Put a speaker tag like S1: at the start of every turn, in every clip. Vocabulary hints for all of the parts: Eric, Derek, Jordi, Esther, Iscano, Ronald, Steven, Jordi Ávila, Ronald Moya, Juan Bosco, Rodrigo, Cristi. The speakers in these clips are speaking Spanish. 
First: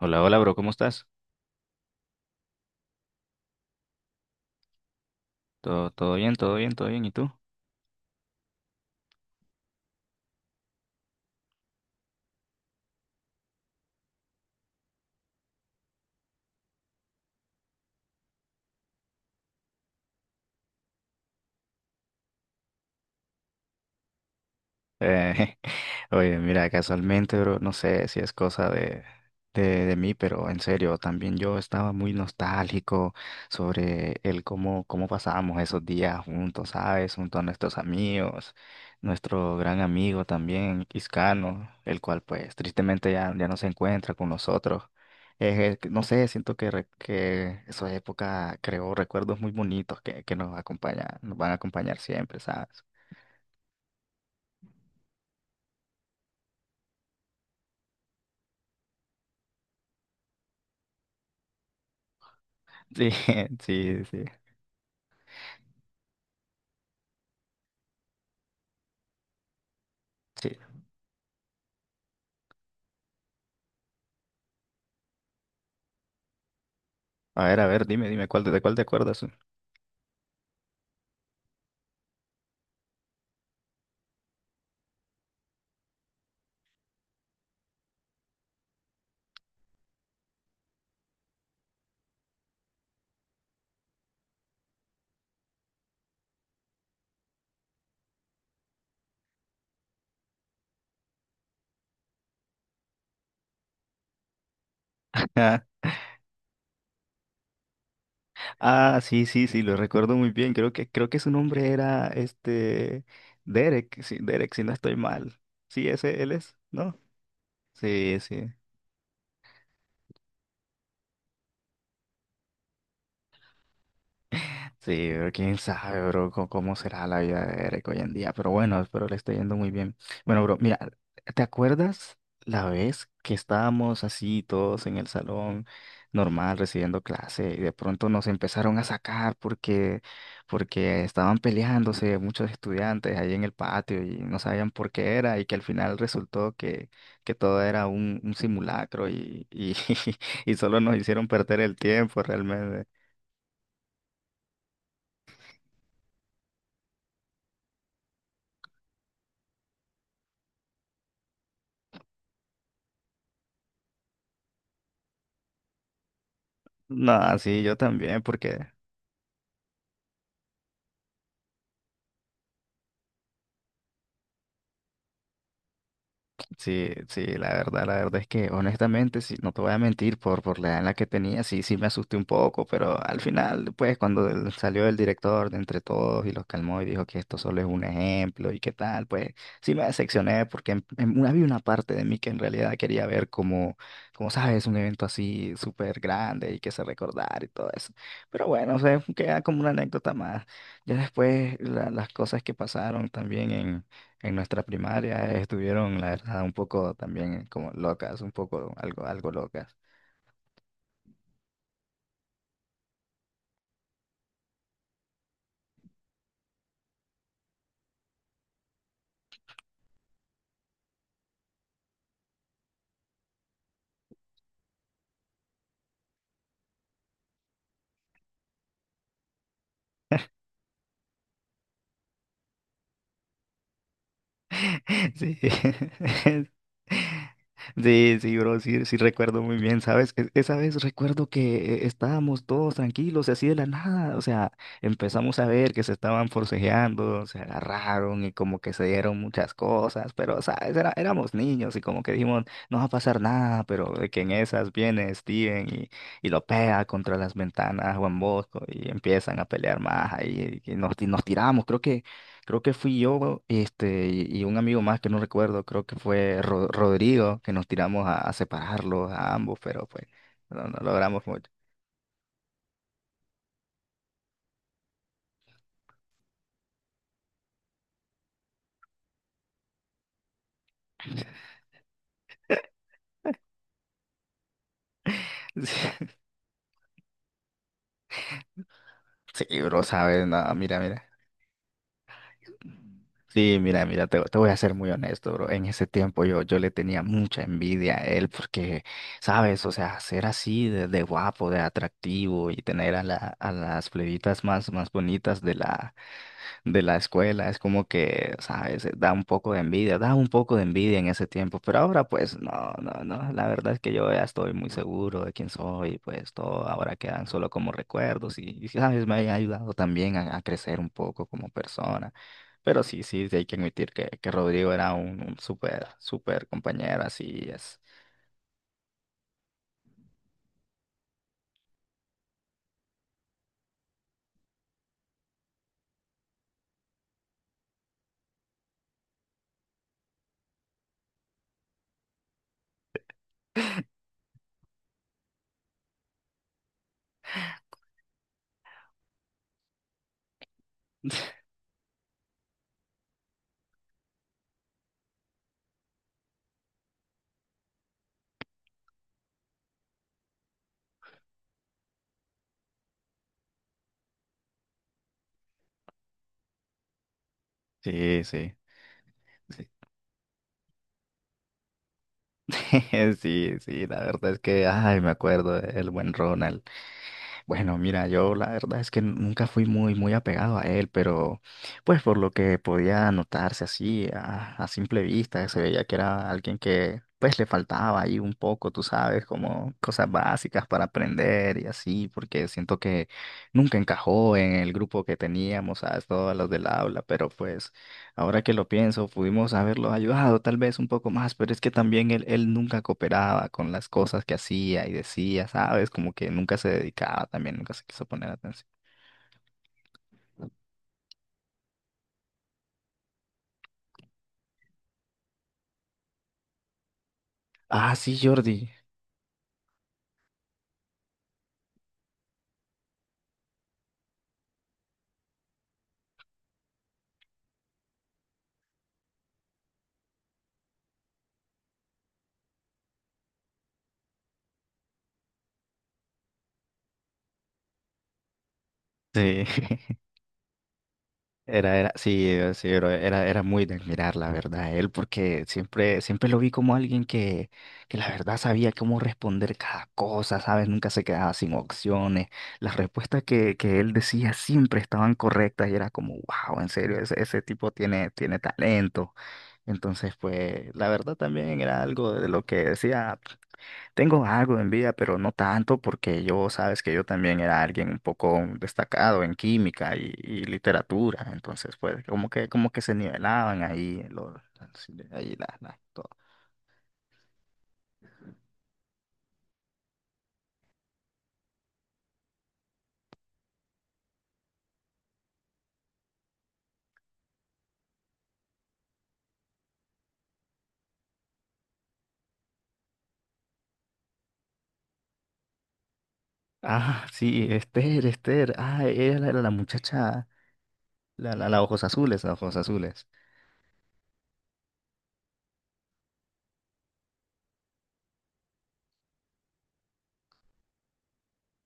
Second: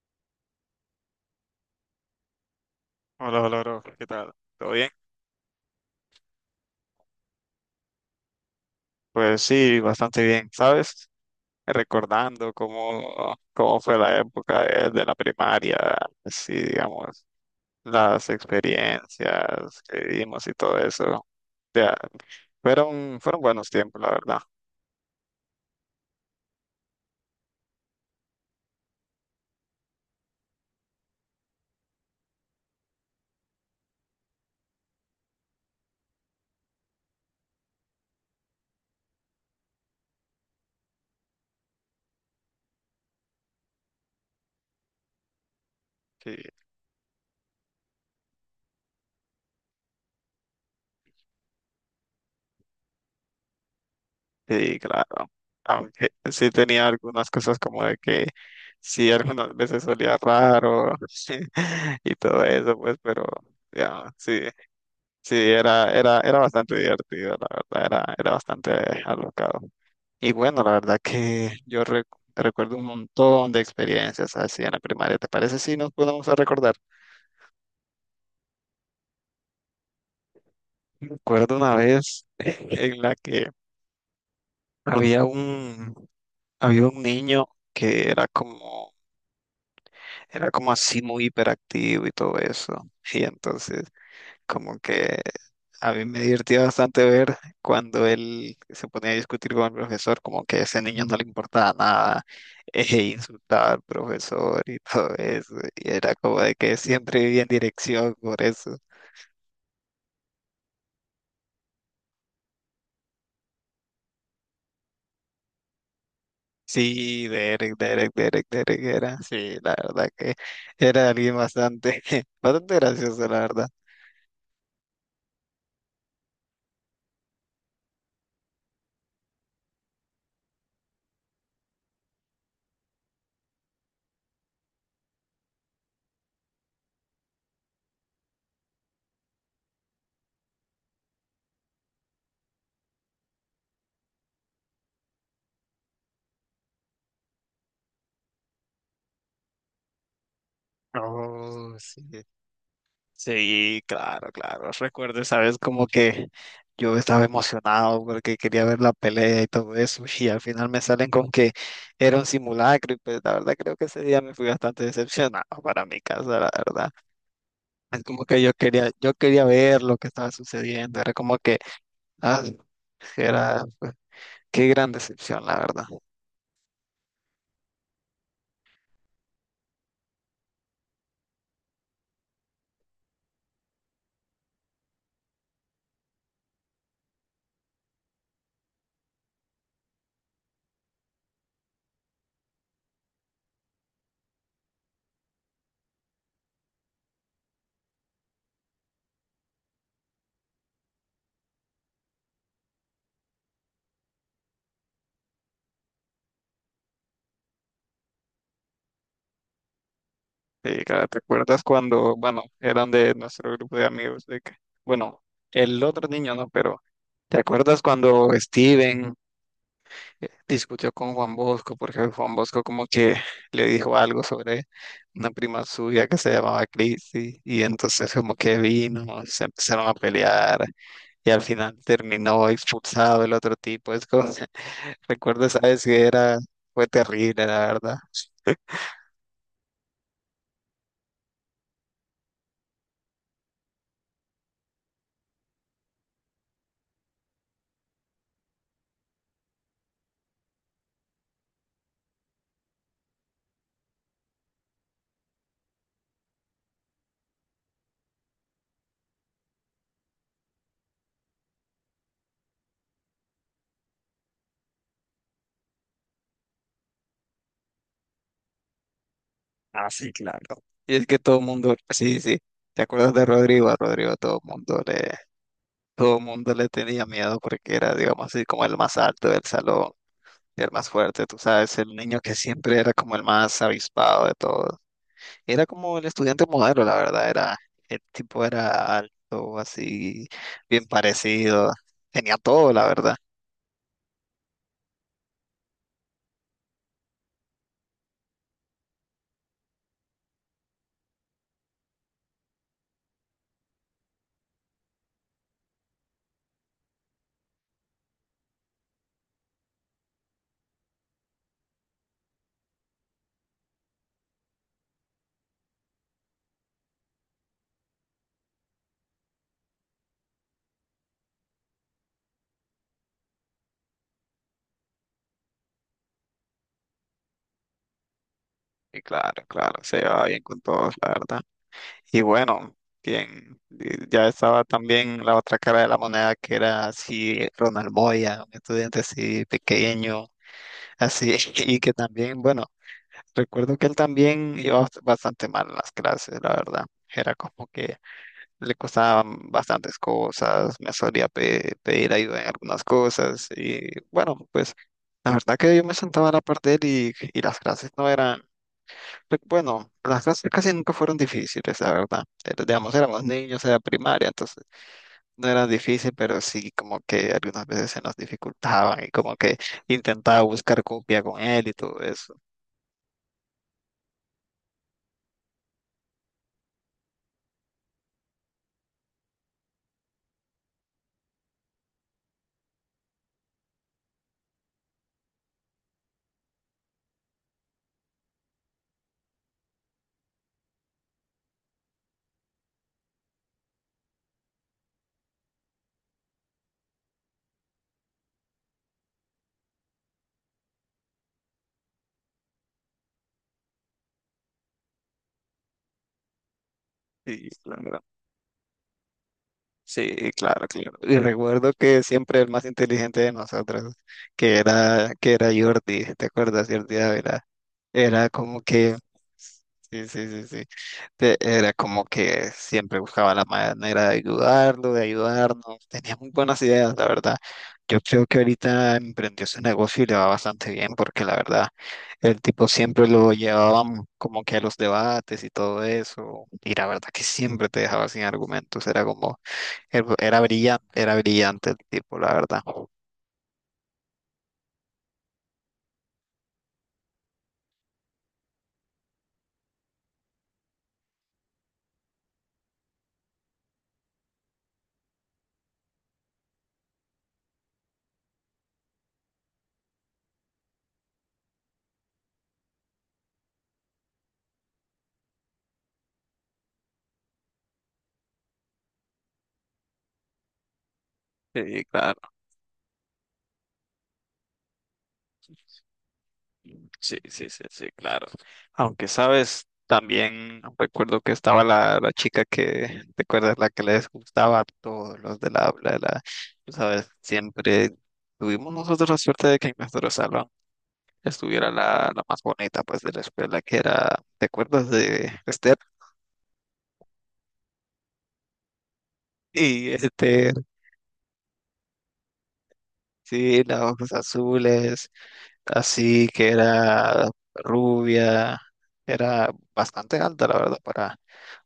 S1: Hola, hola, bro, ¿cómo estás?
S2: Hola, hola, bro. ¿Qué tal? ¿Todo bien?
S1: Todo, todo bien, todo bien, todo bien. ¿Y tú?
S2: Pues sí, bastante bien, ¿sabes? Recordando cómo fue la época de la primaria, sí, digamos, las experiencias que vivimos y todo eso. Ya, fueron buenos tiempos, la verdad.
S1: Eh, oye, mira, casualmente, bro, no sé si es cosa de, de mí, pero en serio, también yo estaba muy nostálgico sobre el cómo, cómo pasábamos esos días juntos, ¿sabes? Junto a nuestros amigos, nuestro gran amigo también, Iscano, el cual pues tristemente ya no se encuentra con nosotros. No sé,
S2: Sí,
S1: siento que, que esa época creó recuerdos muy bonitos que nos acompañan, nos van a acompañar siempre, ¿sabes?
S2: sí, claro. Aunque sí tenía algunas cosas como de que sí, algunas veces solía raro y todo eso, pues,
S1: Sí,
S2: pero
S1: sí,
S2: ya,
S1: sí.
S2: sí. Sí, era bastante divertido, la verdad, era bastante alocado. Y
S1: Sí.
S2: bueno, la verdad que recuerdo un montón de experiencias así en la primaria. ¿Te parece si nos podemos a recordar?
S1: A ver, dime, dime, ¿cuál, ¿de cuál te acuerdas?
S2: Recuerdo una vez en la que había un, había un niño que era como así muy hiperactivo y todo eso. Y entonces como que a mí me divertía bastante ver cuando él se ponía a discutir con el profesor, como que a ese niño no le importaba nada, e insultaba al profesor y todo eso.
S1: Ah,
S2: Y era como de que siempre vivía en dirección por eso.
S1: ah, sí, sí, sí, lo recuerdo muy bien. Creo que su nombre era este Derek, sí, Derek, si no estoy mal. Sí, ese él es, ¿no?
S2: Sí, Derek, Derek,
S1: Sí,
S2: Derek,
S1: sí.
S2: Derek era. Sí, la verdad que era alguien bastante, bastante gracioso, la verdad.
S1: Sí, pero quién sabe, bro, cómo será la vida de Eric hoy en día. Pero bueno, espero le esté yendo muy bien. Bueno, bro, mira, ¿te acuerdas la vez que estábamos así todos en el salón normal recibiendo clase y de pronto nos empezaron a sacar porque, porque estaban peleándose muchos estudiantes ahí en el patio y no sabían por qué era y que al final resultó que todo era un simulacro y, y solo nos hicieron perder el
S2: Oh,
S1: tiempo
S2: sí.
S1: realmente.
S2: Sí, claro, claro. Recuerdo, sabes, como que yo estaba emocionado porque quería ver la pelea y todo eso, y al final me salen con que era un simulacro, y pues la verdad creo que ese día me fui bastante decepcionado para mi casa, la verdad.
S1: No, sí, yo
S2: Es
S1: también,
S2: como que yo
S1: porque
S2: quería, yo quería ver lo que estaba sucediendo, era como que, ah, era, qué gran decepción, la verdad.
S1: sí, sí, la verdad es que honestamente, sí, no te voy a mentir, por la edad en la que tenía, sí, sí me asusté un poco, pero al final, pues, cuando salió el director de entre todos y los calmó y dijo que esto solo es un ejemplo y qué tal, pues, sí me decepcioné porque había una parte de mí que en realidad quería ver como, como sabes, un evento así súper grande y que se recordar y todo eso. Pero bueno, o sea, queda como una anécdota más. Ya después, las cosas que pasaron también en nuestra primaria estuvieron, la verdad, un poco también como locas, un poco algo, algo locas.
S2: Sí, claro, ¿te acuerdas cuando, bueno, eran de nuestro grupo de amigos, de que, bueno, el otro niño no, pero... ¿Te acuerdas cuando Steven, discutió con Juan Bosco porque Juan Bosco como que le dijo algo sobre una prima suya que se llamaba Cristi y entonces como que vino, se empezaron a pelear y al final terminó expulsado el otro tipo. Es como,
S1: Sí.
S2: recuerdo esa vez que era, fue terrible, la verdad.
S1: Sí, sí, bro, sí, sí recuerdo muy bien, ¿sabes? Esa vez recuerdo que estábamos todos tranquilos y así de la nada, o sea, empezamos a ver que se estaban forcejeando, se agarraron y como que se dieron muchas cosas, pero, ¿sabes? Éramos niños y como que dijimos, no va a pasar nada, pero de que en esas viene Steven y lo pega contra las ventanas Juan Bosco y empiezan a pelear más ahí y nos tiramos, creo que... Creo que fui yo, este, y un amigo más que no recuerdo, creo que fue Rodrigo, que nos tiramos a separarlos a ambos, pero
S2: Ah,
S1: pues
S2: sí, claro.
S1: no, no
S2: Y es que
S1: logramos
S2: todo el
S1: mucho.
S2: mundo, sí, sí. ¿Te acuerdas de Rodrigo? A Rodrigo todo el mundo le tenía miedo porque era, digamos así, como el más alto del salón. Era el más fuerte, tú sabes, el niño que siempre era como el más avispado de todos. Era como el estudiante modelo, la verdad, era, el tipo era
S1: Sí,
S2: alto,
S1: bro, sabes,
S2: así,
S1: no, mira,
S2: bien
S1: mira.
S2: parecido, tenía todo, la verdad.
S1: Sí, mira, mira, te voy a ser muy honesto, bro. En ese tiempo yo, yo le tenía mucha envidia a él porque, sabes, o sea, ser así de guapo, de atractivo y tener a, la, a las plebitas más, más bonitas de la escuela, es como que, ¿sabes? Da un poco de envidia, da un poco de envidia en ese tiempo, pero ahora pues no, no, no, la verdad es que yo ya estoy muy seguro de quién soy, pues todo ahora quedan solo como recuerdos y, ¿sabes? Me ha ayudado también a crecer un poco como persona, pero sí, sí, sí hay que admitir que Rodrigo era un súper, súper compañero, así es.
S2: Y claro, claro, se llevaba bien con todos, la verdad. Y bueno, bien, y ya estaba también la otra cara de la moneda que era así, Ronald Moya, un estudiante así pequeño, así, y que también, bueno, recuerdo que él también iba bastante mal en las clases, la verdad. Era como que le costaban bastantes cosas, me solía pedir ayuda en algunas cosas y bueno, pues la verdad que yo me sentaba a la par de él y las clases no eran, pues, bueno, las clases casi nunca fueron difíciles, la verdad. Era, digamos, éramos niños, era primaria, entonces no era difícil, pero sí como que algunas veces se nos
S1: Sí, sí,
S2: dificultaban y como que
S1: sí.
S2: intentaba buscar copia con él y todo eso.
S1: Sí, sí, la verdad es que, ay, me acuerdo del buen Ronald. Bueno, mira, yo la verdad es que nunca fui muy, muy apegado a él, pero pues por lo que podía notarse así a simple vista, se veía que era alguien que pues le faltaba ahí un poco, tú sabes, como cosas básicas para aprender y así, porque siento que nunca encajó en el grupo que teníamos, ¿sabes? Todos los del aula, pero pues ahora que lo pienso, pudimos haberlo ayudado tal vez un poco más, pero es que también él nunca cooperaba con las cosas que hacía y decía, ¿sabes? Como que nunca se dedicaba
S2: Y
S1: también, nunca se quiso poner atención.
S2: sí, claro, claro. Y recuerdo que siempre el más inteligente de nosotros, que era Jordi, ¿te acuerdas? Jordi Ávila.
S1: Ah, sí,
S2: Era como
S1: Jordi.
S2: que, sí. Era como que siempre buscaba la manera de ayudarlo, de ayudarnos. Tenía muy buenas ideas, la verdad. Yo creo que ahorita emprendió su negocio y le va bastante bien, porque la verdad, el tipo siempre lo llevábamos como que a los debates y todo eso. Y la verdad que siempre te dejaba sin argumentos. Era como
S1: Sí.
S2: era era brillante
S1: Era,
S2: el
S1: era,
S2: tipo,
S1: sí,
S2: la verdad.
S1: sí, pero era, era muy de admirar, la verdad, él, porque siempre, siempre lo vi como alguien que la verdad sabía cómo responder cada cosa, ¿sabes? Nunca se quedaba sin opciones. Las respuestas que él decía siempre estaban correctas y era como, wow, en serio, ese tipo tiene, tiene talento. Entonces, pues, la verdad también era algo de lo que decía. Tengo algo de envidia, pero no tanto porque yo, sabes que yo también era alguien un poco destacado en química y literatura, entonces
S2: Sí,
S1: pues
S2: claro,
S1: como que se nivelaban ahí los ahí la, todo.
S2: sí, claro. Aunque sabes, también recuerdo que estaba la chica que, ¿te acuerdas? La que les gustaba a todos los del habla, la, tú sabes, siempre tuvimos nosotros la suerte de que en nuestro salón estuviera la más bonita, pues, de la escuela, que era, ¿te acuerdas de Esther?
S1: Ah, sí, Esther, Esther, ah, ella era la, la
S2: Y
S1: muchacha,
S2: Esther,
S1: la ojos azules, la ojos azules.
S2: sí, los ojos azules, así que era rubia, era bastante alta, la verdad, para,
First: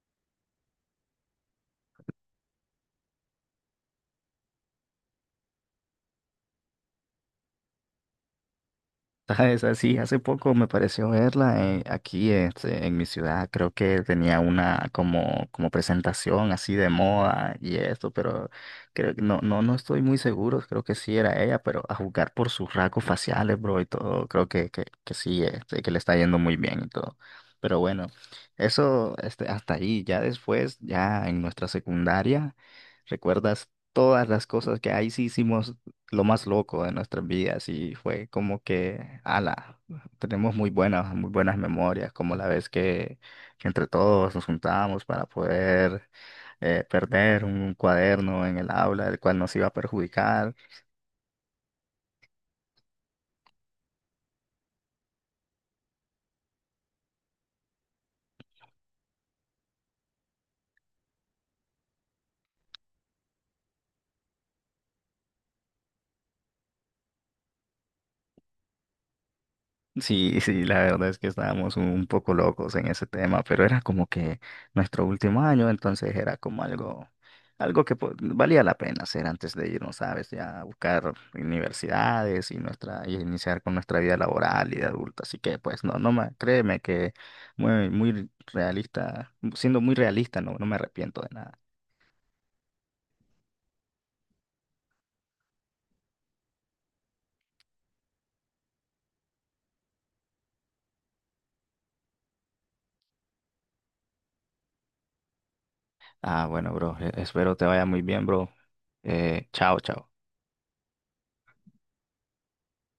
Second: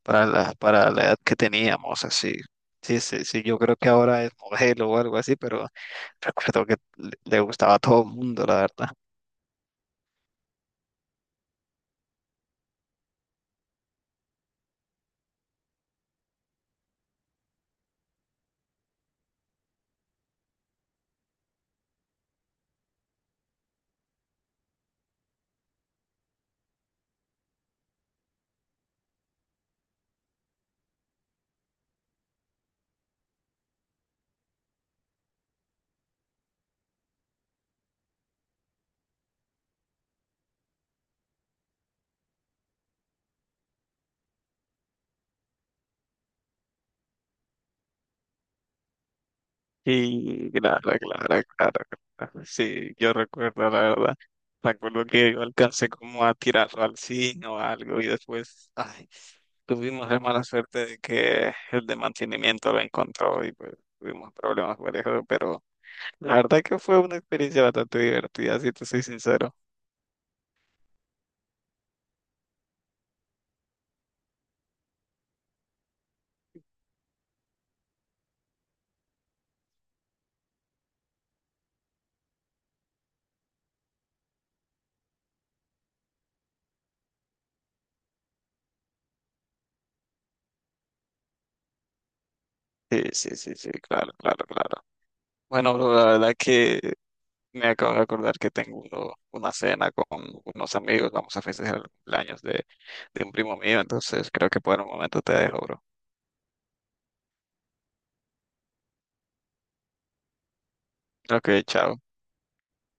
S2: para la edad que teníamos, así. Sí, yo creo que ahora es modelo o algo así, pero recuerdo que le gustaba a todo el mundo, la verdad.
S1: ¿Sabes? Así, hace poco me pareció verla aquí este, en mi ciudad. Creo que tenía una como, como presentación así de moda y esto, pero creo que no, no, no estoy muy seguro. Creo que sí era ella, pero a juzgar por sus rasgos faciales, bro, y todo, creo que sí, este, que le está yendo muy bien y todo. Pero bueno, eso este, hasta ahí. Ya después, ya en nuestra secundaria, ¿recuerdas todas las cosas que ahí sí hicimos? Lo más loco de nuestras vidas y fue como que, ala, tenemos muy buenas memorias, como la vez que entre todos nos juntábamos para poder perder un cuaderno en el aula, el cual nos iba a
S2: Y
S1: perjudicar.
S2: claro. Sí, yo recuerdo, la verdad. Recuerdo que yo alcancé como a tirarlo al zinc o algo y después, ay, tuvimos la mala suerte de que el de mantenimiento lo encontró y pues tuvimos problemas por eso, pero la verdad que fue una experiencia bastante divertida, si te soy sincero.
S1: Sí, sí, la verdad es que estábamos un poco locos en ese tema, pero era como que nuestro último año, entonces era como algo, algo que valía la pena hacer antes de irnos, ¿sabes? Ya a buscar universidades y nuestra, y iniciar con nuestra vida laboral y de adulto. Así que pues no, no me, créeme que muy, muy realista, siendo muy realista, no, no me arrepiento de nada.
S2: Sí, claro, claro, claro. Bueno, bro, la verdad que me acabo de acordar que tengo una cena con unos amigos, vamos a festejar el cumpleaños de un primo mío, entonces creo que por el momento te dejo, bro.
S1: Ah, bueno, bro, espero te vaya muy bien, bro. Chao, chao.
S2: Ok, chao.